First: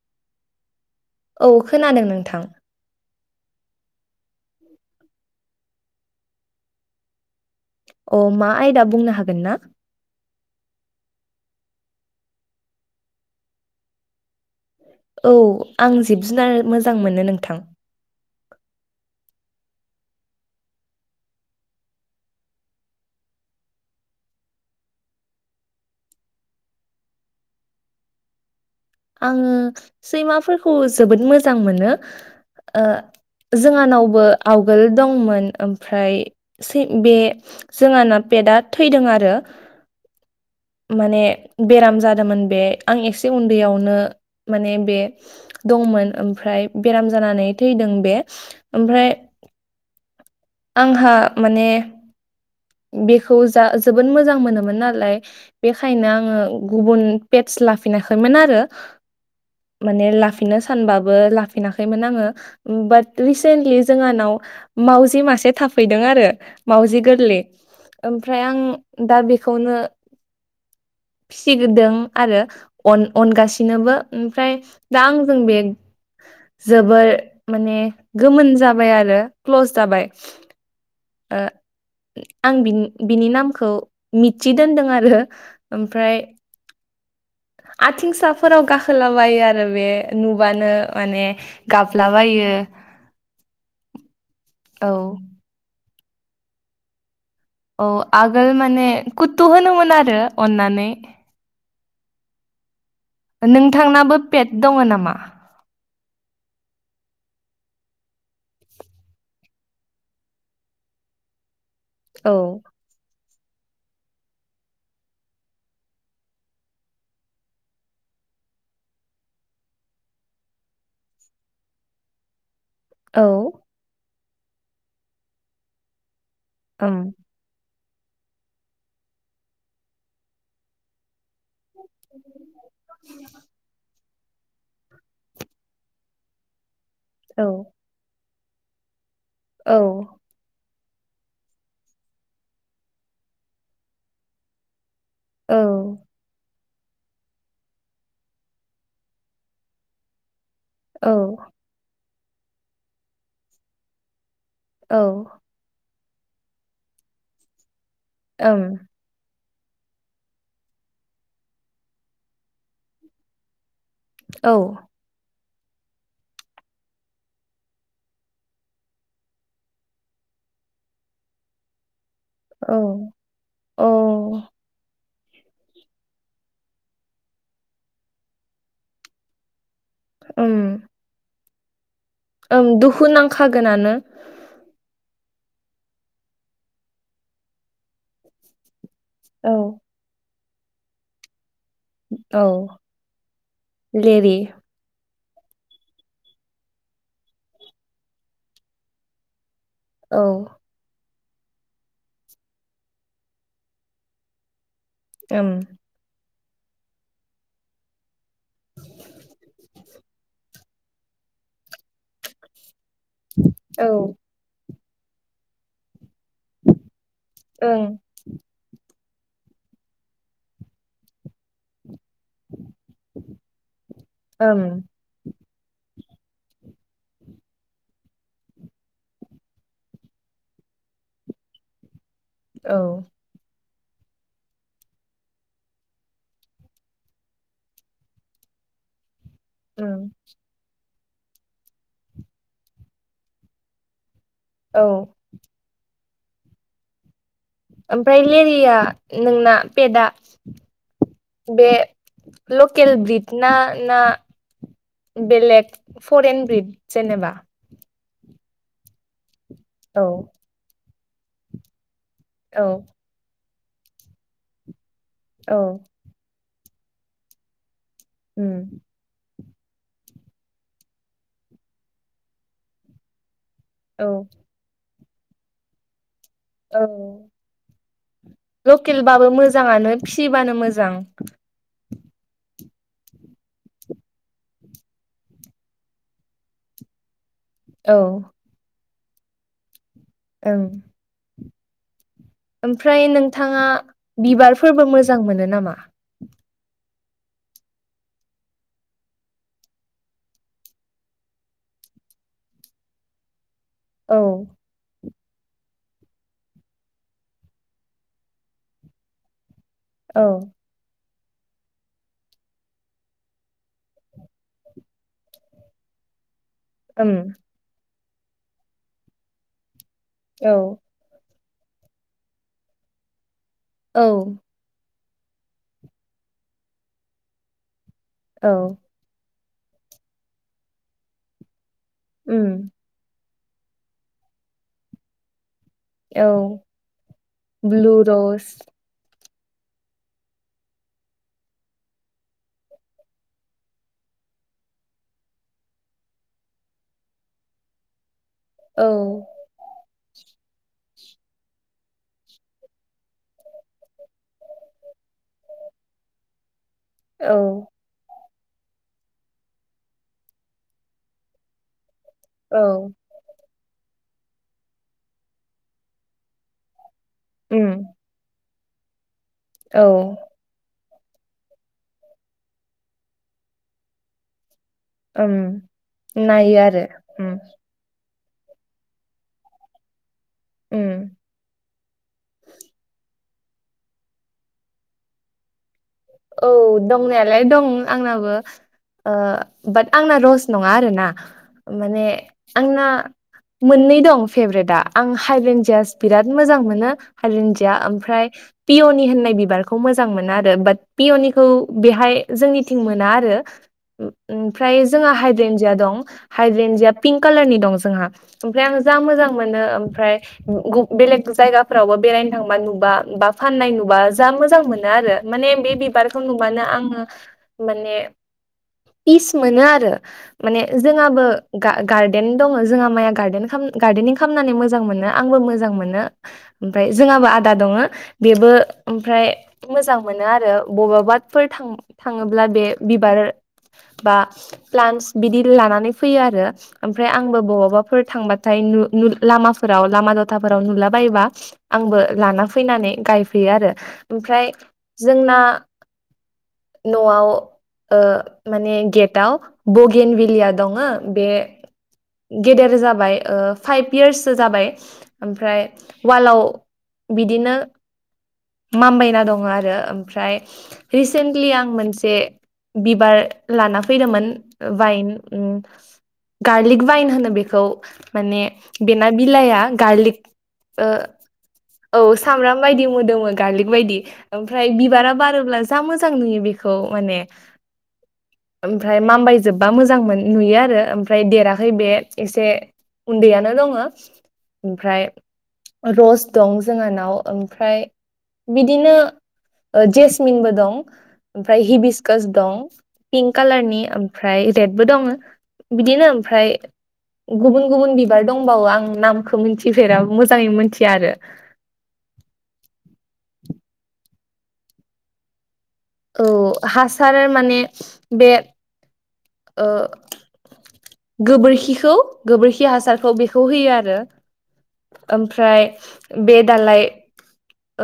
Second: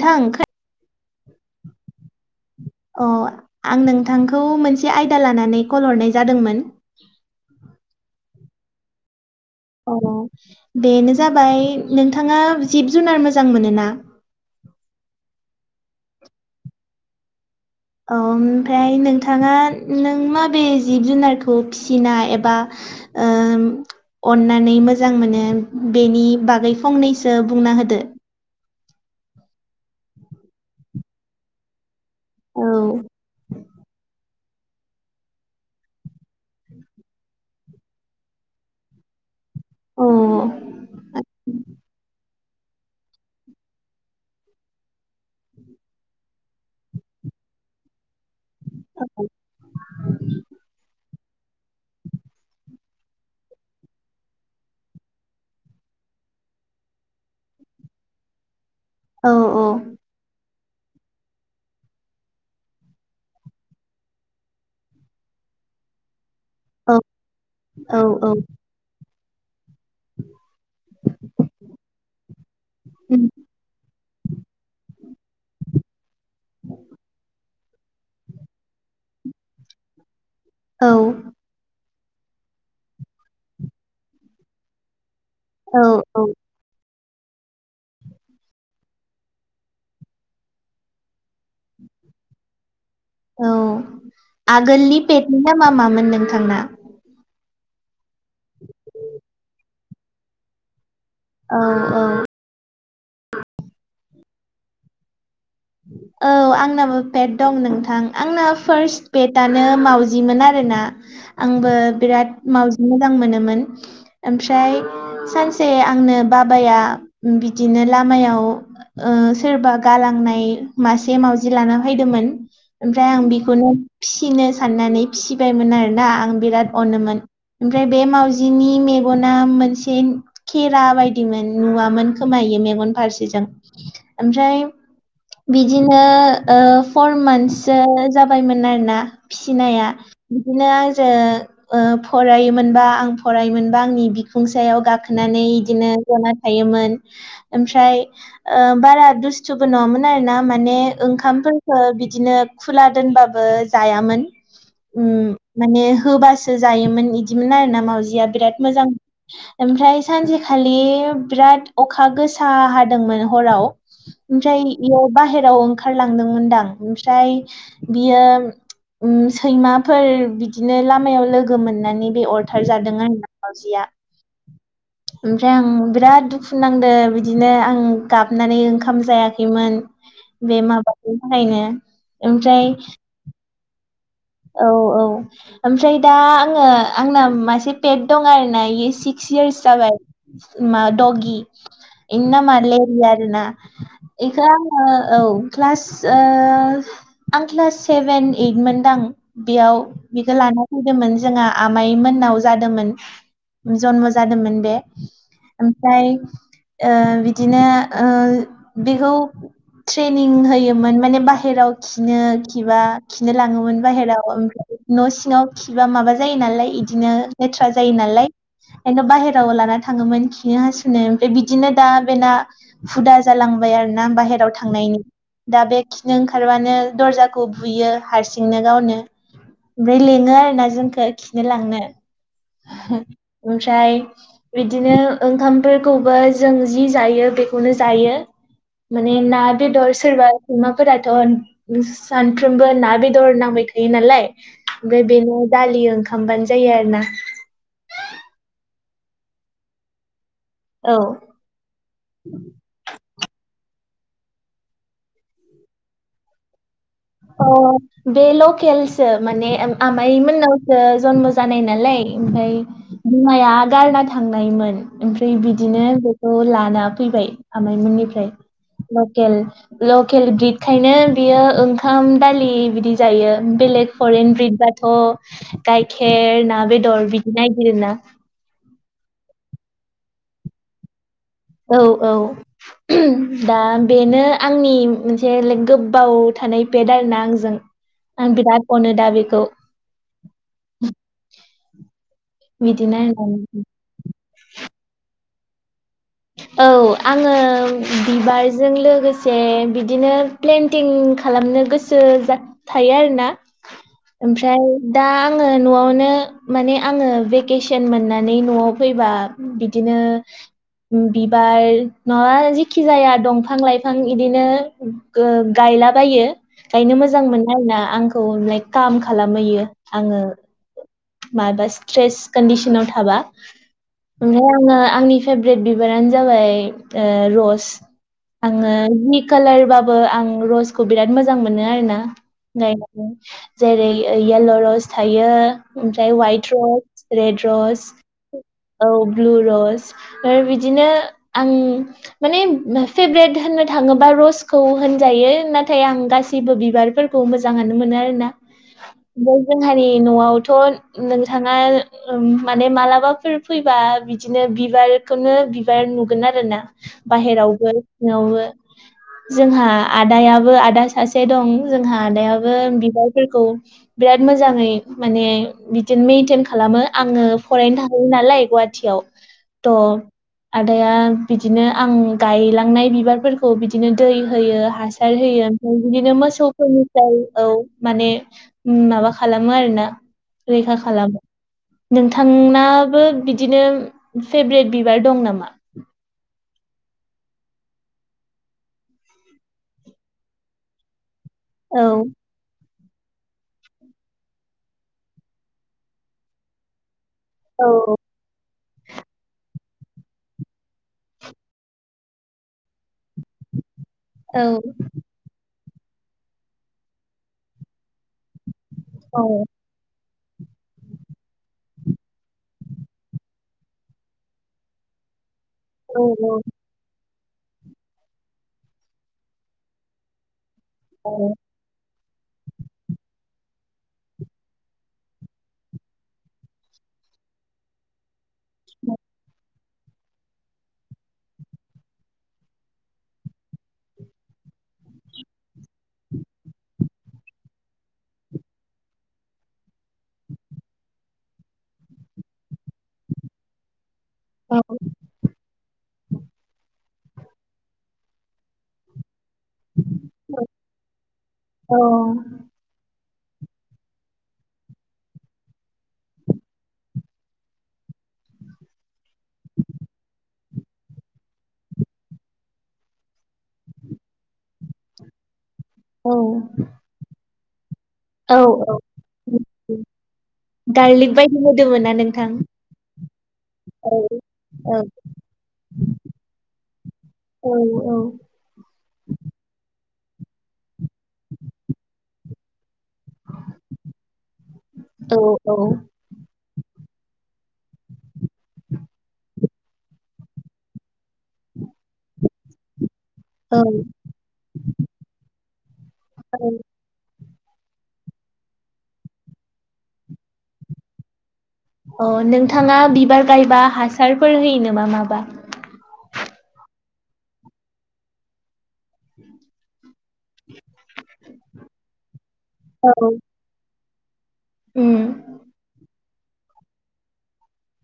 थां खो औ खोनादों नोंथां अ आं नोंथांखौ मोनसे आयदा लानानै कल हरनाय जादोंमोन अ मा आयदा बुंनो हागोन ना? अ बेनो जाबाय नोंथाङा जिब जुनार मोजां मोनो ना? औ आं जिब जुनार मोजां मोनो नोंथां अ ओमफ्राय नोंथाङा नों माबे जिब जुनारखौ फिसिना एबा ओ अननानै मोजां मोनो बेनि बागै फंनैसो बुंना होदो आङो सैमाफोरखौ जोबोद मोजां मोनो औ ओ जोंहानावबो आवगोल दंमोन ओमफ्राय बे जोंहाना पेटआ थैदों आरो औ माने बेराम जादोंमोन बे आं एसे उन दैयावनो माने बे दंमोन ओमफ्राय बेराम जानानै थैदों बे ओमफ्राय [inaudible] आंहा माने बेखौ जा जोबोद मोजां मोनोमोन नालाय बेखायनो आङो गुबुन पेटस लाफिनाखैमोन आरो औ माने नो सानबो लाफिनाखैमोन आङो बाट रिसेनलि जोंहानाव मावजि मा से थाफैदों आरो औ मावउजि गोरलै औ ओमफ्राय आं दा बेखौनो [inaudible] फिसिग्रोदों आरो अनगासिनोबो ओमफ्राय दा आंजों बे जोबोर माने गोमोन जाबाय आरो क्लस जाबाय औ ओ आं बिनि नामखौ मिथि दोनदों आरो औ ओमफ्राय औ आथिंसाफोराव गाखोलाबायो आरो बे नुबानो माने गाबलाबायो [inaudible] औ औ आगोलनि पेटनि नामा मामोन नोंथांना औ आगोल माने कुथु होनोमोन आरो अननानै औ औ नोंथांनाबो पेट दङ नामा? औ आंनाबो पेट दं नोंथां आंना फार्स्ट पेटनो मावजिमोन आरो ना आंबो औ बिराद मावजि मोजां मोनो मोन ओमफ्राय सानसे आंनो बाबाया बिदिनो लामायाव ओ सोरबा गालांनाय मासे मावउजि लाना फैदोंमोन ओमफ्राय औ आं बेखौनो फिसिनो साननानै फिसिबायमोन आरोना आं बिराद ओम अनोमोन ओमफ्राय बे मावाजिनि मेगना मोनसे खेरा बायदि मोन नुवामोन खोमायो मेगन फारसेजों ओमफ्राय बिदिनो फर औ मान्थससो जाबायमोन आरोना औ फिसिनाया बिदिनो ओ फरायोमोनबा आं फरायोमोनबा आंनि बिखुंसायाव गाखो नानै औ बिदिनो जना थायोमोन ओमफ्राय बारा दुस्थुबो नङामोन। आरो ना माने औ ओंखामफोरखो बिदिनो खुला दोनबाबो जायामोन। औ उम माने होबासो जायोमोन बिदिमोन आरो ना मावाउजिया ओम बिराद मोजां ओमफ्राय सानसेखालि बिराद अखा गोसा हादोंमोन हराव औ ओमफ्राय बेयाव बाहेराव ओंखारलांदोंमोनदां ओमफ्राय बियो सैमाफोर बिदिनो लामायाव लोगो मोननानै बे अरथार औ जादों आंनि मावजिया औ ओमफ्राय आं बिराद दुखु नांदों बिदिनो आं गाबनानै ओंखाम जायाखै मोन बे माबानि थाखायनो ओ ओमफ्राय दुखुुनांखागोनानो। औ औ ओमफ्राय दा आङो आंना मासे पेट दं आरोना सिक्स औ यार्स जाबाय मा दडगि इनि औ नामा मालेरया आरो ना लेरि औ क्लास ओ क्लास सेभेन ओइट मोनदां बेयाव औ बिखौ लाना फैदोंमोन। जोंहा आमाइ मोननाव जादोंमोन जन्म जादोंमोन बे ओम ओमफ्राय ओ बिदिनो बेखौ ट्रेनिं होयोमोन माने बाहेराव खिनो खिबा खिनो लाङोमोन औ बाहेराव ओमफ्राय न' सिङाव खिबा माबा जायो नालाय बिदिनो लेथ्रा जायो ओं नालाय बेंनो बाहेराव लाना थाङोमोन खिनो हासुनो ओमफ्राय बिदिनो दा बेना दा हुदा जालांबाय आरो ना बाहेराव ओम थांनायनि दा बे खिनो ओंखारबानो दर्जाखौ बुयो हारसिं नो गावनो ओमफ्राय लिङो आरो ना जोंखौ खिनो लांनो औ ओमफ्राय बिदिनो ओंखामफोरखौबो जों जि जायो बेखौनो जायो। [inaudible] ना बेदर ओम सोरबा सैमाफोराथ' सानफ्रामबो बो ना बे दर नांबायखायो नालाय औ ओमफ्राय बेनो दालि ओंखामबानो जायो आरो ना ओमफ्राय लेरिया नोंना पेटआ औ बे लकेल ब्रिद ना ना बेलेग फरेन ब्रिट जेनेबा अ बे लकेलसो माने औ आमाइ मोननावसो जनम जानाय नालाय ओमफाय औ बिमाया गारना थांनायमोन ओमफ्राय औ बिदिनो बेखौ ल ना फैबाय आमायमोननिफ्राय उम लखेल लखेल ब्रिटखायनो बियो ओंखाम दालि बिदि जायो बेलग औ फरेन ब्रिट बाथ' गख खेर ना बेदर बिदि नागिरो ना लखेलबाबो मोजांआनो फिबानो मोजां औ औ ओ दा बेनो आंनि मोनसे गोबाव थानाय पेट आरोना आं जों औ आं बिराद अनो दा बेखौ ओ बिदिनो ओमफ्राय होननानै नोंथांआ बिबारफोरबो मोजां मोनो नामा? औ आङो बिबारजों लोगोसे बिदिनो प्लेेनटिंक खालामनो गोसो थायो आरो ना औ ओमफ्राय दा आङो न'आवनो माने आङो भेकेसन मोननानै न'आव फैबा बि बिदिनो औ बिबार नंआबा जिखि जाया दंफां लाइफां बिदिनो गायला बायो गायनो उम मोजां मोनो आरोना आंखौ लाइक खालामहैयो आङो औ माबा स्ट्रेस कन्दिसनाव थाबा औ ओमफ्राय आङो आंनि फेभरेट बिबारानो जाबाय रस औ आङो कालार बाबो आङो रसखौ बिराद मोजां मोनो आरो ना उम गायनानै जेरै येल्ल' रस थायो ओमफ्राय औ ह'आइट रस रेड रस ब्लु रस औ ब्लुरस आरो बिदिनो आं माने फेभ्रेत होननो थाङोबा रसखौ होनजायो नाथाय आं गासैबो बिबारफोरखौ मोजाङानो मोनो आर ना औ [unintelligible] हारि न'आवथ' नोंथांआ माने मालाबाफोर फैबा बिदिनो बिबारखौनो बिबार नुगोन आरोना औ बाहेरावबो सिंआवबो जोंहा आदायाबो आदा सासे दं जोंहा आदायाबो औ बिबारफोरखौ बिराद मोजाङै माने बिदिनो मेइनटेन खालामो आङो फरायनो उम थायो नालाय गुवाहाटिआव औ आदाया बिदिनो आं गायलांनाय बिबारफोरखौ बिदिनो दै होयो हासार ओम होयो ओमफाय बिदिनो नायो आरो मोसौफोरनिफाइ ओम औ माने माबा खालामो आरोना रैखा ओम खालामो नोंथांनाबो बिदिनो फेब्रेट बिबार दं नामा? औ दंनायालाय दं आंनाबो ओ बाट आंना रस नङा आरोना औ माने आंना मोननै दं फेब्रेटआ आं हाइभेनजास बिराद मोजां मोनो औ हरन्दिया ओमफ्राय पिय'नि होननाय बिबारखौ मोजां मोनो आरो बाट [unintelligible] पियनिखौ बेहाय जोंनिथिं मोना आरो औ ओमफ्राय जों हाइद्रेन दं हाइद्रन्दिया पिंक कालारनि दं जोंहा ओमफ्राय आं जा औ मोजां मोनो ओमफ्राय गुबुन बेलेग जायगाफोरावबो बेरायनो थांबा नुबा बा फाननाय नुबा जा मोजां मोनो आरो माने बे औ बिबारखौ नुबानो आङो माने फिच मोनो आरो माने औ जोंहाबो गा गा गार्देन दंङो जोंहा माइया गार्देन खालाम गार्देनिं खामनानै मोजां मोनो आंबो मोजां मोनो ओमफ्राय जोंहाबो आदा दङो बेबो ओमफ्राय मोजां मोनो आरो बबावबाफोर थां थाङोब्ला बे बिबार बा प्लान्स बिदि लानानै फैयो आरो ओमफ्राय आंबो बबावबाफोर थांबाथाय नु नु लामाफोराव लामा दथा फोराव नुला बायोबा आंबो लाना फैनानै गायफैयो आरो ओमफ्राय औ जोंना न'आव ओ माने गेट दाव बगेन भेलिया दङो बे औ गेदेर जाबाय। ओ फाइभ इयार्ससो जाबाय ओमफ्राय उवालाव बिदिनो मामबायना दङो आरो ओमफ्राय रिसेन्टलि आं मोनसे बिबार लाना फैदोंमोन वाइन। उम औ गारलिक बाइन होनो बेखौ। औ माने बेना बिलाइया गारलिक गार्लिक बायदि मोदोमो ना ओ औ नोंथां सामब्राम बायदि मोदोमो गार्लिक औ बायदि ओमफ्राय औ बिबारा बार जा मोजां नुयो बेखौ माने औ ओमफ्राय मामबाय जोबबा मोजां मोन नुयो आरो ओमफ्राय देराखै बे एसे उन्दैयानो दङो ओमफ्राय औ रस दं। जोंहानाव ओमफ्राय बिदिनो ओ जेस मिनबो दं ओमफ्राय हिबिसकास दं। पिंक औ कालारनि ओमफ्राय रेडबो दङो बिदिनो औ ओमफ्राय गुबुन गुबुन बिबार दंबावो आं नामखौ मिनथिफेरा मोजाङै मोनथिया आरो अ नोंथाङा बिबार गायबा हासारफोर होयो नोमा माबा औ हासार माने बे ओ गोबोरखिखौ गोबोरखि औ हासारखौ बेखौ होयो आरो उम ओमफ्राय बे दालाय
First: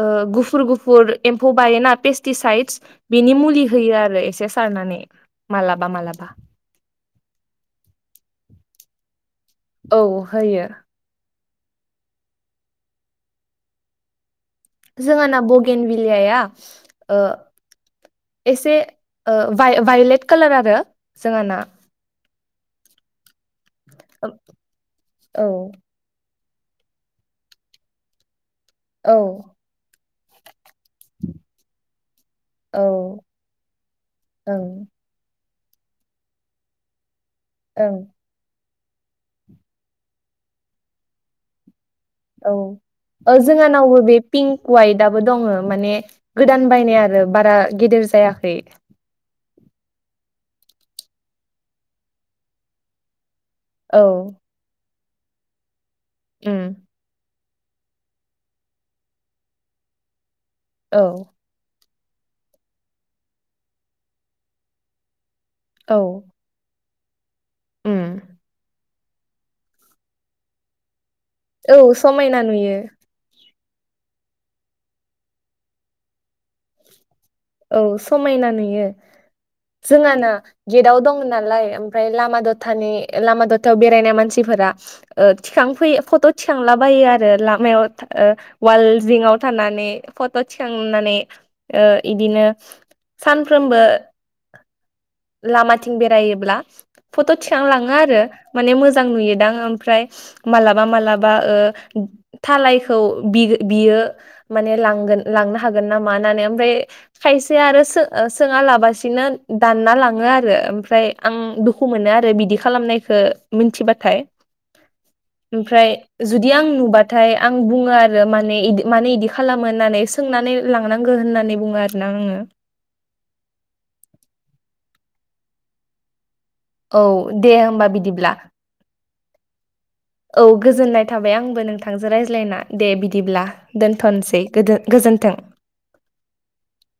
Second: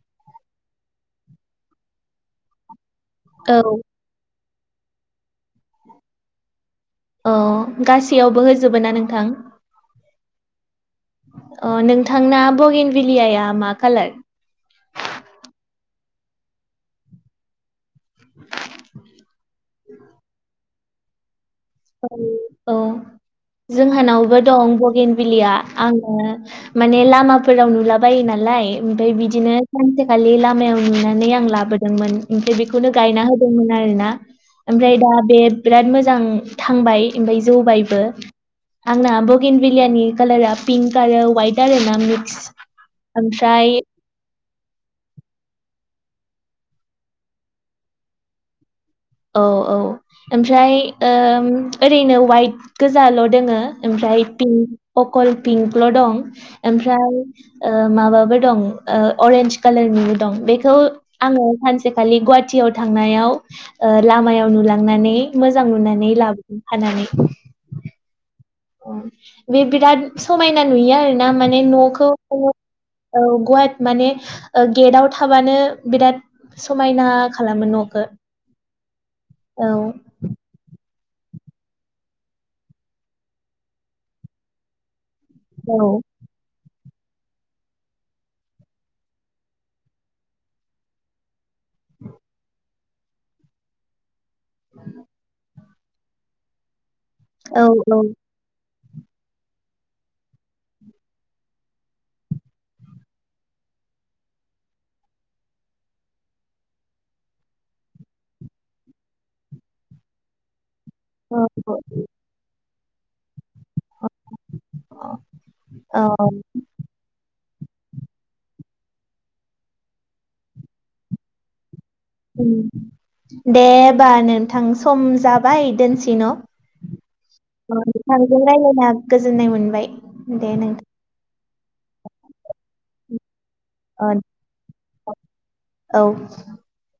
ओ गुफुर गुफुर एम्फौ बायोना पेस्टिसाइदस बिनि औ मुलि होयो आरो एसे सारनानै मालाबा मालाबा। अ गासैयावबो होजोबो ना नोंथां? औ होयो। अ नोंथांना बगेन भिलियाया मा कालार? जोंहाना बगेन भेलियाया ओ एसे ओ वाय वायलेट कालार आरो जोंहाना। औ औ जोंहानावबो दं औ बगेनबिलिया आङो माने लामाफोराव नुलाबायो नालाय ओमफ्राय औ बिदिनो सानसेखालि ला मायाव नुनानै आं लाबोदोंमोन ओमफ्राय बेखौनो ओं गायना होदोंमोन आरो ना। ओं ओमफ्राय दा बे बिराद मोजां थांबाय ओमफ्राय ओं जौबायबो। आंना बगेन बिलियानि कालारा पिंक आरो वाइट आरो औ औ जोंहानावबो बे पिंक [unintelligible] दङो माने गोदान बायनाय आरो बारा गेदेर जायाखै। औ औ ओमफ्राय ओम ओरैनो वाइट गोजाल' दोङो औ ओमफ्राय पिंक अकल पिंक ल' दं उम ओमफ्राय ओ माबाबो दं ओ अरेन्ज कालारनिबो दं बेखौ औ आङो सान खालि गुवाहाटियाव थांनायाव ओ लामायाव नुलांनानै मोजां नुनानै लाबोदों खानानै ओम अ बे बिराद समायना नुयो आरो दा माने औ न'खौ समायना [unintelligible] नुयो औ गवाथ माने ओ गेदाव थाबानो बिराद समायना खालामो औ न'खौ समायना नुयो। औ जोंहा ना गेदाव दं नालाय ओमफ्राय लामा दथानि लामा दथायाव बेरायनाय मानसिफोरा ओ औ थिखांफैयो फट' थिखांला बाय आरो लामायाव ओ अवालजिंआव थानानै फट' थिखांनानै ओ इदिनो सानफ्रोमबो [unintelligible] लामाथिं बेरायोब्ला फट' औ थिखांलाङो आरो माने मोज जां नुयोदां ओमफ्राय मालाबा मालाबा ओ थालायखौ बि बियो ओ मानि लांगोन लांनो हागोन नामा नानै ओमफ्राय खायसे आरो सो सोङा लाबासिनो दानना लाङो आरो ओम फ्राय आं औ दुखु मोनो आरो बिदि खालामनायखो । मिथिबाथाय, औ ओमफ्राय औ जुदि आं नुबाथाय आं बुङो आरो माने इदि माने इदि खालामो होननानै सोंनानै लांनांगौ होननानै बुङो। आरोना आङो दे होमबा नोंथां सम जाबाय दोनसै न' । औ दे ओ होमबा बिदिब्ला नोंथांजों रायलायना गोजोननाय मोनबाय । औ गोजोननाय थाबाय आंबो नोंथांजों रायज्लायना दे बिदिब्ला दोनथ'नोसै गोदो गोजोन्थों औ ।